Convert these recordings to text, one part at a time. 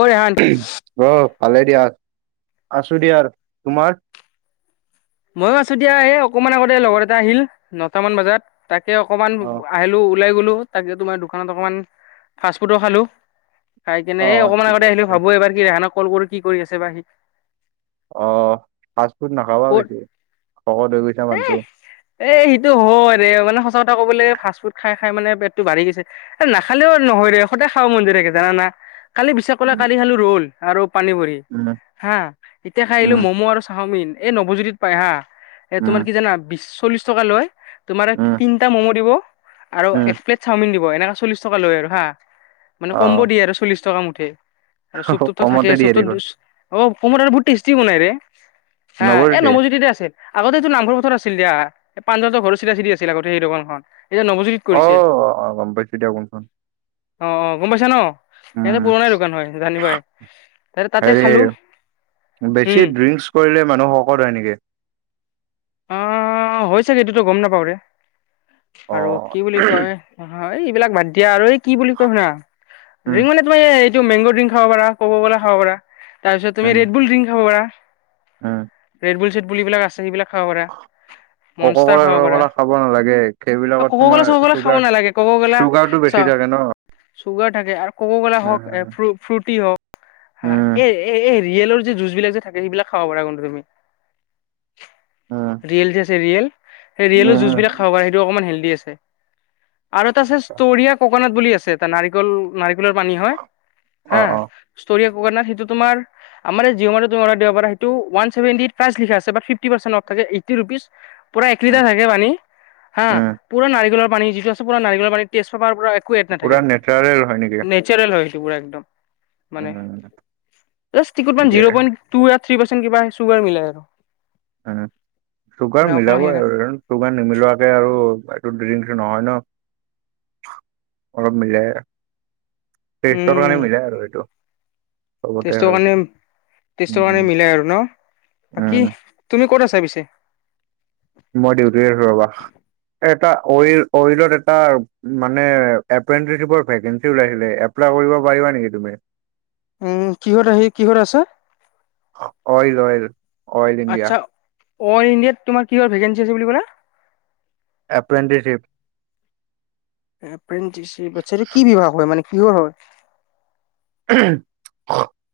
অ ৰেহান অ ভালে দিয়া আছো দিয়া আৰু তোমাৰ ময়ো আছো দিয়া এই অকমান আগতে লগৰ এটা আহিল নটা মান বজাত তাকে অকণমান অ আহিলো ওলাই গ'লোঁ তাকে তোমাৰ দোকানত অকণমান ফাষ্ট ফুডো খালোঁ খাই কিনে অ এই অকণমান ঠিকে আগতে আহিলে আছে ভাবো এইবাৰ কি ৰিহানক কল কৰো কি কৰি আছে বা সি অ ফাষ্ট ফুড না কত এ এ সিটো হয় ৰে মানে সছা সচা কথা কবলৈ ফাষ্ট ফুড খাই খাই মে পেটতটো বাঢ়ি গৈছে নাখালেও নহয় ৰে সদায় খাব মন য়ায থাকে জানা কালি বিছাখ কৰা উম কালি খালো ৰ'ল আৰু পানী ভৰি উম হা এতিয়া খাই আহিলোঁ উম ম'ম' আৰু চাওমিন এই নৱজ্যোতিত পাই হা এ উম তোমাৰ কি জানা বিশ চল্লিশ টকা লয় তোমাৰ উম তিনটা ম'ম দিব আৰু উম এক প্লেট চাওমিন দিব এনেকাে চল্লিশ টকা লৈ আৰু হা মানে অ কমব দিয়ে আৰু চল্লিশ টকা মুঠে আৰু চুপটো থাকে কমতে দিয়ে চুপটো দেখোন অ কমত বহুত টেষ্টি বনাই ৰে হা নব্বৈ এ দিয়ে নৱজ্যোতিৰে আছে আগতে এইতটো নামঘৰ পথাৰ আছিল দা পানজলৰ ঘৰ চিধা চিধি আছিল আগতে সেই দোকানখন এতিয়া নৱজ্যোতিত কৰিছে অহ অহ গম পাইছো দিয়া কোনখন অ অ গম পাইছা ন ইহঁতে উম পুৰণা দোকান হয় জানি বাই ত তাতে হেৰি খালো বেছি উম ড্ৰিংকছ কৰিলে মানুহ শকত হয় নেকি অ হৈছোগে এইটোতো গম নাপাওৰে অ আৰু কি বুলি কয় হয় এইবিলাক বাদ দিয়া আৰু এই কি বুলি কয় শুনা উম ড্ৰিংক মানে তুমি এই মেংগ ড্ৰিং খাব পাৰা কককলা খাব পাৰা তাৰপিছত উম তুমি ৰেডবুল ড্ৰিং খাব পাৰা। উম ৰেডবুল চেডবুল এইবিলাক আছে সেইবিলাক খাব পাৰে। কককলা চককলা খাব নালাগে সেইবিলাকত ক'ক' ক'লা তোমাৰ চক' ক'লা খাব চুগাৰ নালাগে ক'ক' ক'লা চুগাৰ টো বেছি। চা ঠি থাকে ন চুগাৰ থাকে আৰু কককলা হওক উম ফ্ৰুটি হওক হ উম এই এই ইয়েলৰ যে জুচ বিলাক যে থাকে সেইবিলাক খাব পাৰা কিন্তু তুমি উম ৰিয়েল যে আছে ৰিয়েল সেই ৰিয়েলৰ জুচ উম বিলাক খাব পাৰে সেইটো অকমান হেলডি আছে আৰু এটা আছে সষ্টৰিয়া ককনাত বুলি আছে এটা নাৰিকল নাৰিক পানী হয় অ হা অ হিষ্টৰী ককনাৰ সেইটো তোমাৰ আমাৰ জীৱনটো দিব পাৰে হয়তো উৱান ছেভেটি পাইছ বা ফিপটি পাইচেন অফ থাকে এঠটি ৰুপিচ পুৰা এক উম লিটাৰ থাকে পানী হা উম পুৰা নাৰিকলৰ পানী যিটো আ পুৰা নাৰিকলৰ পানী তেষ্টপেপাৰ একো এড নাথাকে পুৰা তাতে নেচাৰেল হয় নেকি নেচাৰেল হয়। মানে উম ঠিকে জিৰ' পইন থ্ৰী পৰ্চেন্ত কিবা চুগাৰ মিলে আৰু। চুগাৰ নে অকমান মিলাব সেইয়া আৰু চুগাৰ নিমিলোৱাকে আৰু য ড্ৰিংক নহয় ন অলপ মিলে। তেইশ টো কাৰনে মিলে আৰু সেইটো। টেষ্ট কাৰণে টেষ্টৰ কাৰণে উম মিলাই আৰু ন। বাকী উম তুমি ক'ত আছা পিছে মই দিয়ুতিত আছোঁ ৰবা। এটা অইল অইলত এটা মানে অপ্ৰেন্তিষ্টৰ ভেকেঞ্চি ওলাইছিলে এপ্লাই কৰিব পাৰিবা নেকি তুমি? উম কিহত আহি কিহত আছে? Oil Oil Oil India. আচ্ছা অল ইণ্ডিয়াত তোমাৰ কি ভেকেঞ্চি আছে বুলি কলা? অপ্ৰেন্তিষ্ট। অপ্ৰেণ্টিষ্ট এইটো কি বিভাগ হয় মানে কিহৰ হয়?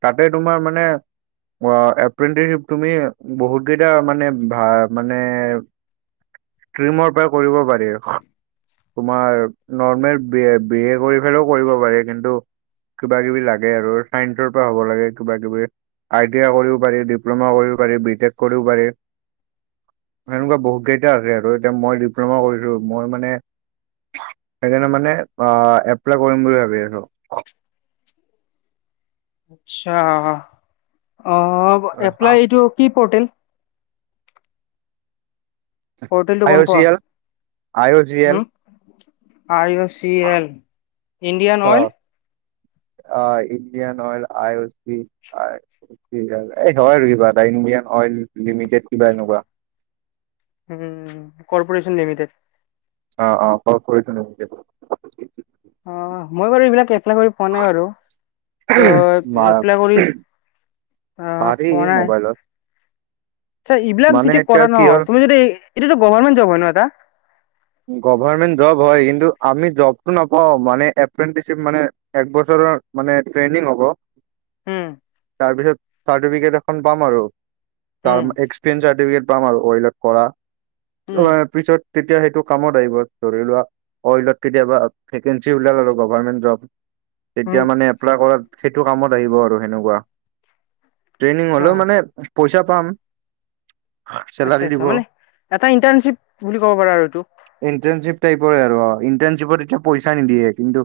তাতে তোমাৰ মানে অ এপ্ৰেণ্টিষ্ট তুমি বহুত কেইটা মানে ভ মানে ষ্ট্ৰিমৰ পৰা কৰিব পাৰি। তোমাৰ নৰ্মেল বি বি এ কৰি পেললেও কৰিব পাৰি কিন্তু কিব কিবি লাগে আৰু চাইন্সৰ পৰা হ'ব লাগে কিবা কিবি আইটি কৰিব পাৰি ডিপ্ল'মা কৰিব পাৰি। বিটেক কৰিও পাৰি। [inaudible] হেনেকুৱা বহুত কেইটা আছে আৰু এতিয়া মই ডিপ্ল'মা কৰিছো মই মানে সেইকাৰণে মানে আহ এপ্লাই কৰিম বুলি ভাবি আছো। আচ্ছা অ এপ্লাই এইটো কি পৰ্টেল? পৰ্তেলটো আই গম অ চি পোৱা? L I O C L উম! আইি গল চি এন ইণ্ডিয়ান অইল। অ ইণ্ডিয়ান অইল আই অ এই নহয় আৰু কিবা এ। ইণ্ডিয়ান অইল লিমিটেড কিবা। উম কৰ্পৰেচন লিমিটেড। অ অ কৰ্পেৰেচন লিমিটেড। অ মই বাৰু এইবিলাক এপ্লাই কৰি পোৱা নাই বাৰু। ত' এপ্লাই কৰি আহ পাৰি পোৱা নাই। মোবাইলত আচ্ছা এইবিলাক মানে যিতি এতিয়া কৰা ন কি হ'ল তুমি যদি এইটোটো গভৰ্মেণ্ট জব হয় ন এটা? গৱৰ্ণমেণ্ট জব হয় কিন্তু আমি জবটো নাপাও মানে এপ্ৰেন্টিচিপ মানে একবছৰ ৰ মানে ট্ৰেইনিং হব উম, তাৰপিছত চাৰ্টিফিকেট এখন পাম আৰু। তাৰ উম, এক্সপিৰিয়েঞ্চ চাৰ্টিফিকেট পাম আৰু অইলঅত কৰা উম। পিছত তেতিয়া সেই কামত আহিব ধৰি লোৱা অইলত কেতিয়াবা ভেকেঞ্চি ওলাল আৰু গভমেন্ট জব উম, তেতিয়া মানে এপ্লাই কৰাত সেইটো কামত আহিব আৰু সেনেকুৱা ট্ৰেইনিং আচ্ছা, হ'লেও মানে পইচা পাম। আচ্ছা চেলাৰী আচ্ছা দিব মানে এটা ইন্টাৰ্ণশ্বিপ বুলি ক'ব পাৰা আৰু এইটো। ইণ্টানশ্বিপ টাইপৰে আৰু ইণ্টাৰণশ্বিপত এতিয়া পইচা নিদিয়ে কিন্তু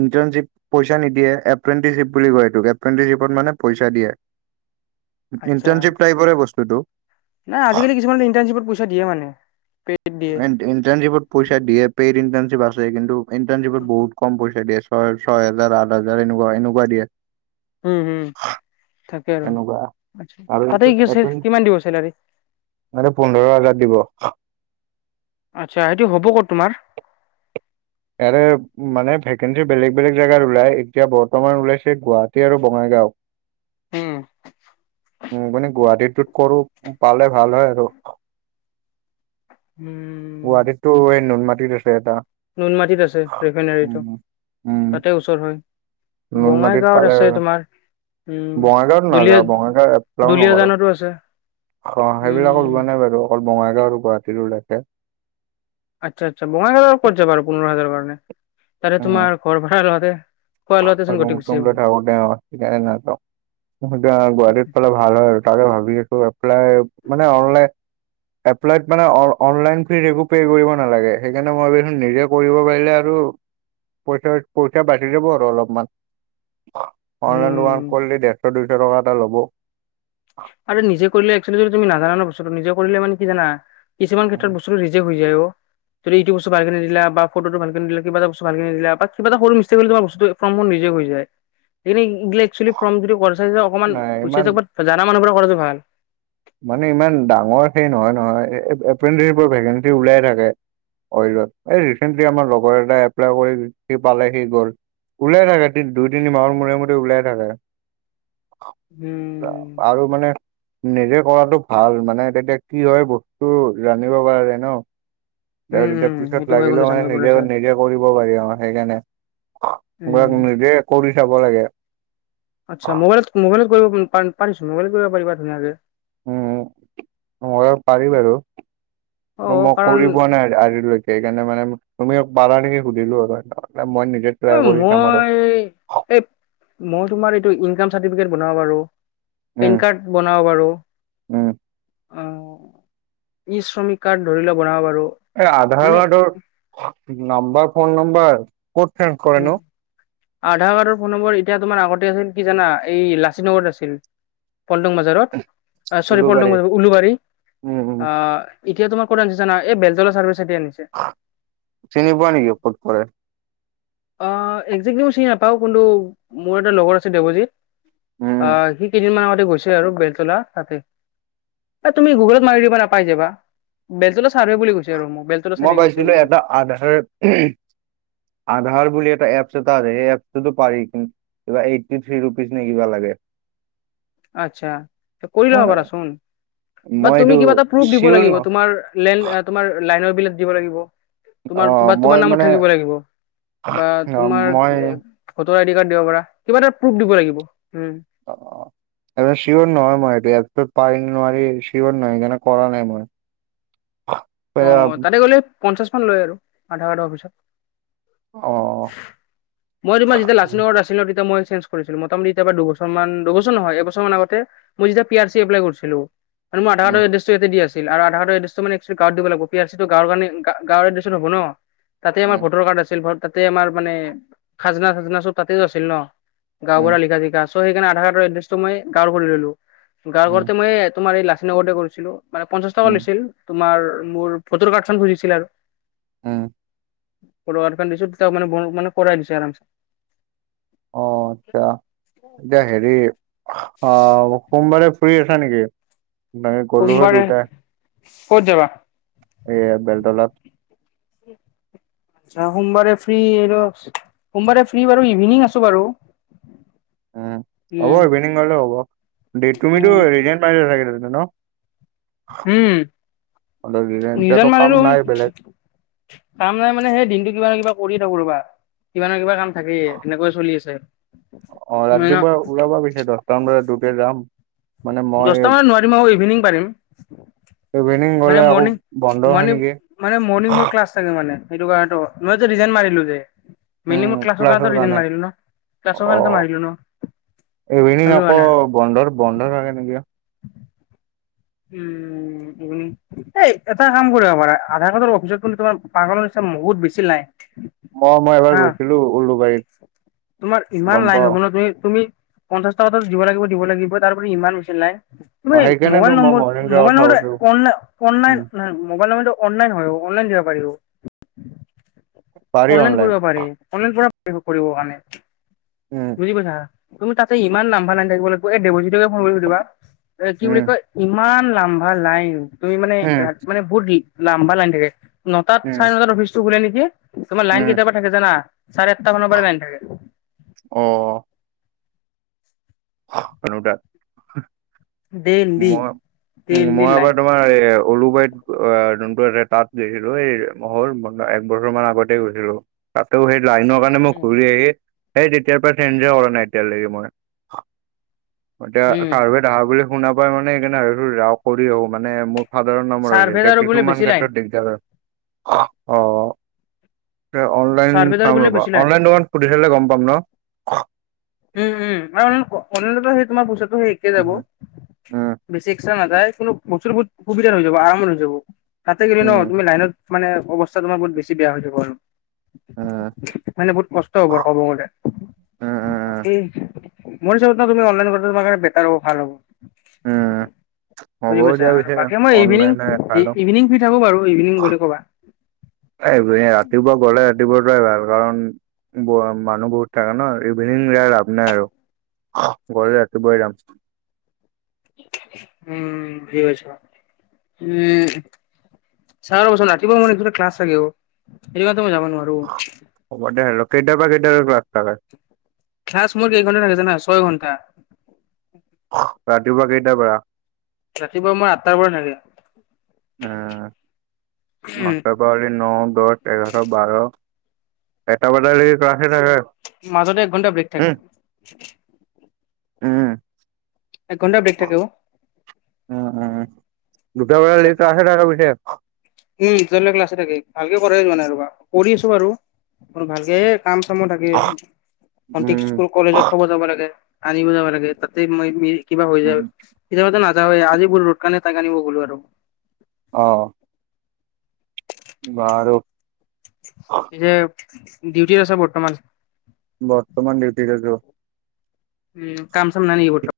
ইণ্টানচিপ পইচা নিদিয়ে এপ্ৰেণ্টিশ্বপ বুলি কয় এইটোযে এপ্ৰেণ্টিশ্বপত মানে পইচা দিয়ে। [inaudible] আচ্ছা। ইন্টাৰ্ণশ্বিপ টাইপৰে বস্তুটো। নাই আজিকালি কিছুমান ইণ্টাৰ্শ্বিপত পইচা দিয়ে মানে পেড দিয়ে। ই ইন্টাৰ্ণশ্বিপ পইচা দিয়ে পেইড ইন্টাৰ্ণশ্বিপ আছে কিন্তু ইন্টাৰ্ণশ্বিপত বহুত কম পইচা দিয়ে। ছয় ছয় হোজাৰ আঠ হাজাৰ এনেকুৱা এনেকুৱা দিয়ে। উম হম থা কে আৰু এনেকুৱা আৰু তাতে এইটোত এপ্ৰেন ইন্টাৰ্ণশ্বিপ কিমান দিব চেলাৰী? মানে পোন্ধৰ হাজাৰ দিব। আচ্ছা, সেইটো হ'ব ক'ত তোমাৰ? ইয়াৰে মানে ভেকেঞ্চি বেলেগ বেলেগ জেগাত ওলাই। এতিয়া বৰ্তমান ওলাইছে গুৱাহাটী আৰু বঙাইগাঁও। উম উম মানে গুৱাহাটীতো কৰো পালে ভাল হয় আৰু। উম গুৱাহাটীতটো এই নুন মাটিত আছে এটা। নুনমাটিত আছে ৰিফাইনোৰীটো উম উম তাতে ওচৰ হয়। নুনমাটিত বঙাইগাঁৱত পালে আছে আৰু। তোমাৰ। উম, বঙাইগাঁৱত দুলিয় নাযাওঁ বঙাইগাঁও এপ্লাইও নকৰো। দুলিয়াজানতো আছে। অ, সেইবিলাকো উম লোৱা নাই বাৰু অকল বঙাইগাঁও আৰু গুৱাহাটীৰো লকে আচ্ছা, আচ্ছা বঙাইগাঁও কৰ যাবা আৰু পন্ধৰ হাজাৰৰ কাৰণে তে তোমাৰ ঘৰ ভাৰালহাতে। ৰৰুম [unintelligible] গুৱাহাটীত পালে ভাল হয় আৰু তাকে ভাবি আছো এপ্লাই মানে অনলাইন এপ্লাই মানে অনলাইন ফি একো পে কৰিব নালাগে। সেইকাৰণে মই ভাবছ নিজে কৰিব পাৰিলে আৰু পইচা পইচা বাচি যাব। অলপ অনলাইন দোক উম কৰিলে দেৰশ দুইশ টকা এটা ল'ব। আৰু নিজে কৰিলে এক্সুৱেলী যদি তুমি নাজানা ন বস্তুটো নিজে কৰিলে মান কি জানা? কিছুমান ক্ষেত্ৰত উম, বস্তুটো ৰিজেক্ট হৈ যায় অ। যদি ইটটো বস্তু ভালে নিল বা ফটো ভালেদিল কিব এটা ব্ত ভালক নিল বা কিবা এটা সৰু মিচটেক কৰিলে তোৰ বস্তুটো ফৰ্মত নিজে হয়। ন ফৰ্ম যদিাই অকণমান নাই ইমান পুচাইওক জানা মানুহব কৰাটো ভাল। মানে ইমান ডাঙৰ সেই নহয় নহয় এপ্ৰেডি ভেকেঞ্চি ওলাই থাকে। ত, এই ৰিচেণ্টলি আমাৰ লগৰ এটা এপ্লাই কৰি সি পালে সি গল। ওলিয়াই থাকে তি দুই তিনি মাহৰ মোৰে মোট ওলিয়াই থাকে। উম আৰু মানে নিজে কৰাটো ভাল মানে তেতিয়া কি হয় বস্তু জানিব পৰা যায় ন। উম তেতিয়া উম পিছত সেইটো হয় কিন্তু লাগিলেও মানে জানিব পৰা নিজে যায় নিজে কৰিব পাৰি আৰু উম সেইকাৰণে। নিজে কৰি চাব লাগে। আচ্ছা মোবাইলত- মোবাইলত কৰিব পা- পাৰিছো মোবাইলত কৰিব পাৰিবা ধুনীয়াকে। উম। মই পাৰি বাৰু। কি অ মই কাৰণ কৰি পোৱা নাই আজিলৈ সেইকাৰণে মানে তুমি পালা নেকি সুধিলো আৰু। মই নিজে এ, ট্ৰাই কৰি চাম আৰু মই এই মই তোমাৰ এইটো ইনকাম চাৰ্টিফিকেট বনাও বাৰু। উম পেণ কাৰ্ড বনাও বাৰু। উম অ ই শ্ৰমিক কাৰ্ড ধৰি লোৱা বনাব পাৰা। এই আধাৰ কাৰ্ডৰ নাম্বাৰ ফোন নাম্বাৰ ক'ত চেঞ্জ কৰে নো? আধাৰ কাৰ্ডৰ ফোন নম্বৰ এতিয়া তোমাৰ আগতে আছিল কি জানা এই লাচিত নগৰত আছিল। পল্ডং বজাৰত, চৰি পল্ডং উলুবাৰী বজাৰত উলোবাৰী, উম উম আ এতিয়া তোমাৰ কত আছে জানা এই বেলতলা চাৰ্ভিচ চাইডে আনিছে চিনিব নিকি ক'ত কৰে? অ, একজেক্টলি মই চিনি নাপাও কিন্তু মোৰ এটা লগৰ আছে দেৱজিত। উম অ, সি কেইদিন মান আগত গৈছে আৰু বেলতেলা তাতে, এ তুমি গুগলত মাৰি দিব নাপাই যাবা। বেলতলা চাৰ্ভে বুলি কৈছে আৰু মোক বেলতলা চাইডে মই নিছে পাইছিলো বুলি এটা কৈছে আধাৰ উহুম আধাৰ বুলি এটা এপ এটা আছে সেই এপটো পাৰি কিন্তু এইবাৰ এইটি থ্ৰী ৰুপিচ নে কিবা লাগে। আচ্ছা, ত কৰি লব পাৰা মই চোন। বা মই এইটো তুমি কিবা এটা প্ৰোফ দিব চিয়ৰ ন লাগিব, তোমাৰ লেন তোমাৰ লাইনৰ বিল দিব লাগিব। অ তোমাৰ তোমাৰ মই তোমাৰ নামত মানে থাকিব লাগিব। বা অ তোমাৰ মই ভোটৰ আইডি কাৰ্ড দিব পাৰা কিবা এটা প্ৰুফ দিব লাগিব। এইফালে শিৱৰ নহয় মই এই পাৰি নোৱাৰি শিৱৰ নহ সেইকাৰণে কৰা নাই মই। অ অহ তাতে গ'লে পঞ্চাশ মান লয় আৰু আধাৰ কাৰ্ড অফিচত। মই তোমাৰ যেতিয়া লাচিত নগৰত আছিলো তেতিয়া মই চেন কৰি দিলো মুতামুতি এতিয়া বা দুবছৰ মান দুবছৰ নহয় এবছৰ আগতে মই যেতিয়া পি আৰ চি এপ্লেলাই কৰিছিলো। তাৰ মোৰ আধা কাৰ্ড উম এড্ৰেটো ইয়াৰতে দিয়া আছিল আৰু আধাৰ এড্ৰেটো মানে। গাওঁ দিব লাগিব পি আৰ চি তো গাওঁ গাওঁ খুঢ়া তাতে আমাৰ উম ভোটৰ কাৰ্ড আছিল। তাতে আমাৰ মানে খাজানা -চাজনা চব তাতেও আছিল ন, গাও উম বুঢ়া লিখা জিখা। ত' সেইকাৰণে আধাৰ কাৰ্ডৰ এড্ৰেছটো মই গাৰ কৰি ললো। গাৰ উম কৰতেই তোমাৰ এই লাচী নগৰতে কৰিছিলো। মানে পঞ্চাশ টকা উম লৈছিল, তোমাৰ মোৰ ফটোৰ কাৰ্ড চ খুজিছিল আৰু। হে। কৰ দিছো তাক মানে মানে কৰাই দিছো আৰামছে। অ আচ্ছা, এতিয়া হেৰি আহ সোমবাৰে ফুৰি আছা নেকি? এ গলো হয় সোমবাৰে দুইটাই। ক'ত যাবা? এয়া বেলতলাত। আ সোমবাৰে ফ্ৰী এইটো, সোমবাৰে ফ্ৰী বাৰু ইভিনিং আছো বাৰু। উম হ'ব উম ইভিনিংলে হ'ব, তুমিতো উম ৰিজেন পাৰিলা চাগে ন? উম। ৰিজাইন নিজন এতিয়াতো কাম মানুহো নাই বেলেগ। কাম নাই মানে সেই দিনটো কিবা- কিবা কৰি থাকো ৰবা! কিবা না কিবা কাম থাকেই তেনেকৈ চলি আছে। অ ৰাতিপুৱা ওলাবা পিছে দহটামান বজাত দুতে যাম। মানে মই দচটা মানত নোৱাৰিম আকৌ ইভিনিং পাৰিম। ইভিনিং গ'লে মানে আকৌ মৰ্নিং বন্ধ হয় মৰ্নিং নেকি মানে মৰ্নিং মোৰ ক্লাছ থাকে মানে। সেইটো কাৰনটো মই ৰিজাইন মাৰিলো যে। মিনিমম ক্লাছৰ কাৰণে ৰিজাইন মাৰিলো ন, ক্লাছৰ অ কাৰণে মাৰিলো ন। ইভিনিং ভাবিব আকৌ না বন্ধৰ বন্ধৰ থাকে নেকি? উম সেইটো নিঙ এটা কাম কৰিব পাৰা আধাৰ কাৰ্ডৰ অফিচত কিন্তু তোমাৰ পাগলৰ নিচি বহুত বেছি নাই। মই মই এবাৰ হা গৈছিলো উলুবাৰীত তোমাৰ ইমান গম লাইন পাও হ'ব ন তুমি তুমি, পঞ্চাশ টকাতো দিব লাগিব দিব লাগিব তাৰ। ওপৰি ইমান হৈছিল নাই অ সেইকাৰণেতো মোবাইল মই নম্বৰ। মৰ্ণিং যোৱাৰ মোবাইল কথা নাম্বাৰ কৈছো অন অন উম নহয় মোবাইল নাম্বাৰতো অনলাইন হয় অ অনলাইন দিব পাৰি। অনলাইন কৰিব‌ পাৰি সেইবোৰ কৰিব কাৰণে উম বুজি পাইছা তুমি তাতে ইমান লামবা লাই থাকিব লাগিব এই দেৱজিতকে ফোন কৰিসুধিবা এ কি বুলি উম কয় ইমান লাম্ভা লাইন। তুমি মানে উম ৰা মানে বহুত লাম্বা লাইন থাকে নটাত উম চাৰে নটাত অফিচতটো খোলে নেকি। তোমাৰ লাইন উম কেতিয়াবা থাকে জানা চাৰে আঠটা মানৰ পৰা লাইন থাকে। অ সেনো‌ তাত দেইলি মই উম দেইলি মই লাইন এবাৰ তোমাৰ এ। পলুবাৰীত যোনটো আছে তাত গৈছিলো এই মহৰ একবছৰ মান আগতে গৈছিলো। তাতো সেই লাইনৰ কাৰণে মই উম ঘূৰি আহি সেই তেতিয়াৰ পৰা চেঞজে কৰা নাই এতিয়ালৈকে মই। এতিয়া উম চাৰ্ভে অহা বুলি শুনা পাই মানে সেইকাৰণে যাওঁ কৰি আহো মানে। সাধাৰণ নামৰ চাৰ্ভেত এতিয়া আৰু বোলে কিছুমান বেছি লাইন ক্ষেত্ৰত দিগদাৰ অহ এ অনলাইন চাৰ্ভেত আৰু চাম বোলে ৰ'বা বেছি লাইন অনলাইন দোকান সুধি চালে গম পাম ন। উম উম আৰু অলাইন হব সেই তোমাৰ বস্তু, একে যাব উম। উম, বেছি এক্সট্ৰা নাযায় কিন্তু প্ৰচুৰ ব [unintelligible] সুবিধাত হৈ যাব আৰামত হৈ যাব তাতে গি ন উম, তুমি লাইনত মানে অহ আৰু তোমাৰ বহু বেছি বেয়া হৈ যাব, উম, উম, আৰু মানে বহুত নষ্ট হ'ব আৰু ক'ব গলে। উম, উম, ই মোৰ হিচাপত ন তুমি অনলাইন তোমাৰ কাৰণে বেটাৰ হ'ব ভাল হ'ব। উম, হ'ব বুজি পাইছা দিয়া পিছে আৰু বাকী মই ইভিনিং অনলাইনে চাই লওঁ। ইভিনিং ফ্ৰি থাকো বাৰু ইভিনিং বুলি ক'বা। এই এইপিনে ৰাতিপুৱা গলে ৰাতিপুৱা যোৱা ভাল কাৰণ মানুহ বহুত থাকে ন ইভিনিং যাই লাভ নাই আৰু গলে ৰাতিপুৱাই যাম উম কি কৰিছ উম ৰাতিপুৱা মানে একটা ক্লাছ থাকে অ মই যাব নোৱাৰো হব দে আৰু কেইটাৰ পৰা কেইটালৈ ক্লাচ থাকে ক্লাছ মোৰ কেই ঘণ্টা থাকে জানা ছয় ঘণ্টা ৰাতিপুৱা কেইটা পৰা ৰাতিপুৱা মই আঠটাৰ পৰা থাকে উম আঠটা পা হ'লে ন, দহ, এঘাৰ, বাৰ এটা বজালৈকে ক্লাচ মাজতে এক ঘণ্টা ব্ৰেক থাকে উম এক ঘণ্টা ব্ৰেক থাকে অহ উম উম দুটা বজা লৈ কে তাত উম দুটাৰলৈকে ক্লাছ হৈ থাকে ভালকে কৰে মানে ৰবা কৰি আছো বাৰু অলপ ভালকে কাম চামো থাকে সঠিক ভন্টিক উম স্কুল কলেজত থব যাব লাগে আনিব যাব লাগে তাতে মই কিবা হৈ উম যায় কেতিয়াবা টো নাযাওঁ আজি বোলো ৰ'দ কাৰনে তাক আনিব গলো আৰু অহ বাৰু পিছে ডিউটিত আছে বৰ্তমান বৰ্তমান ডিউটি আছো উম কামচাম নাইনেকি বৰ্তমান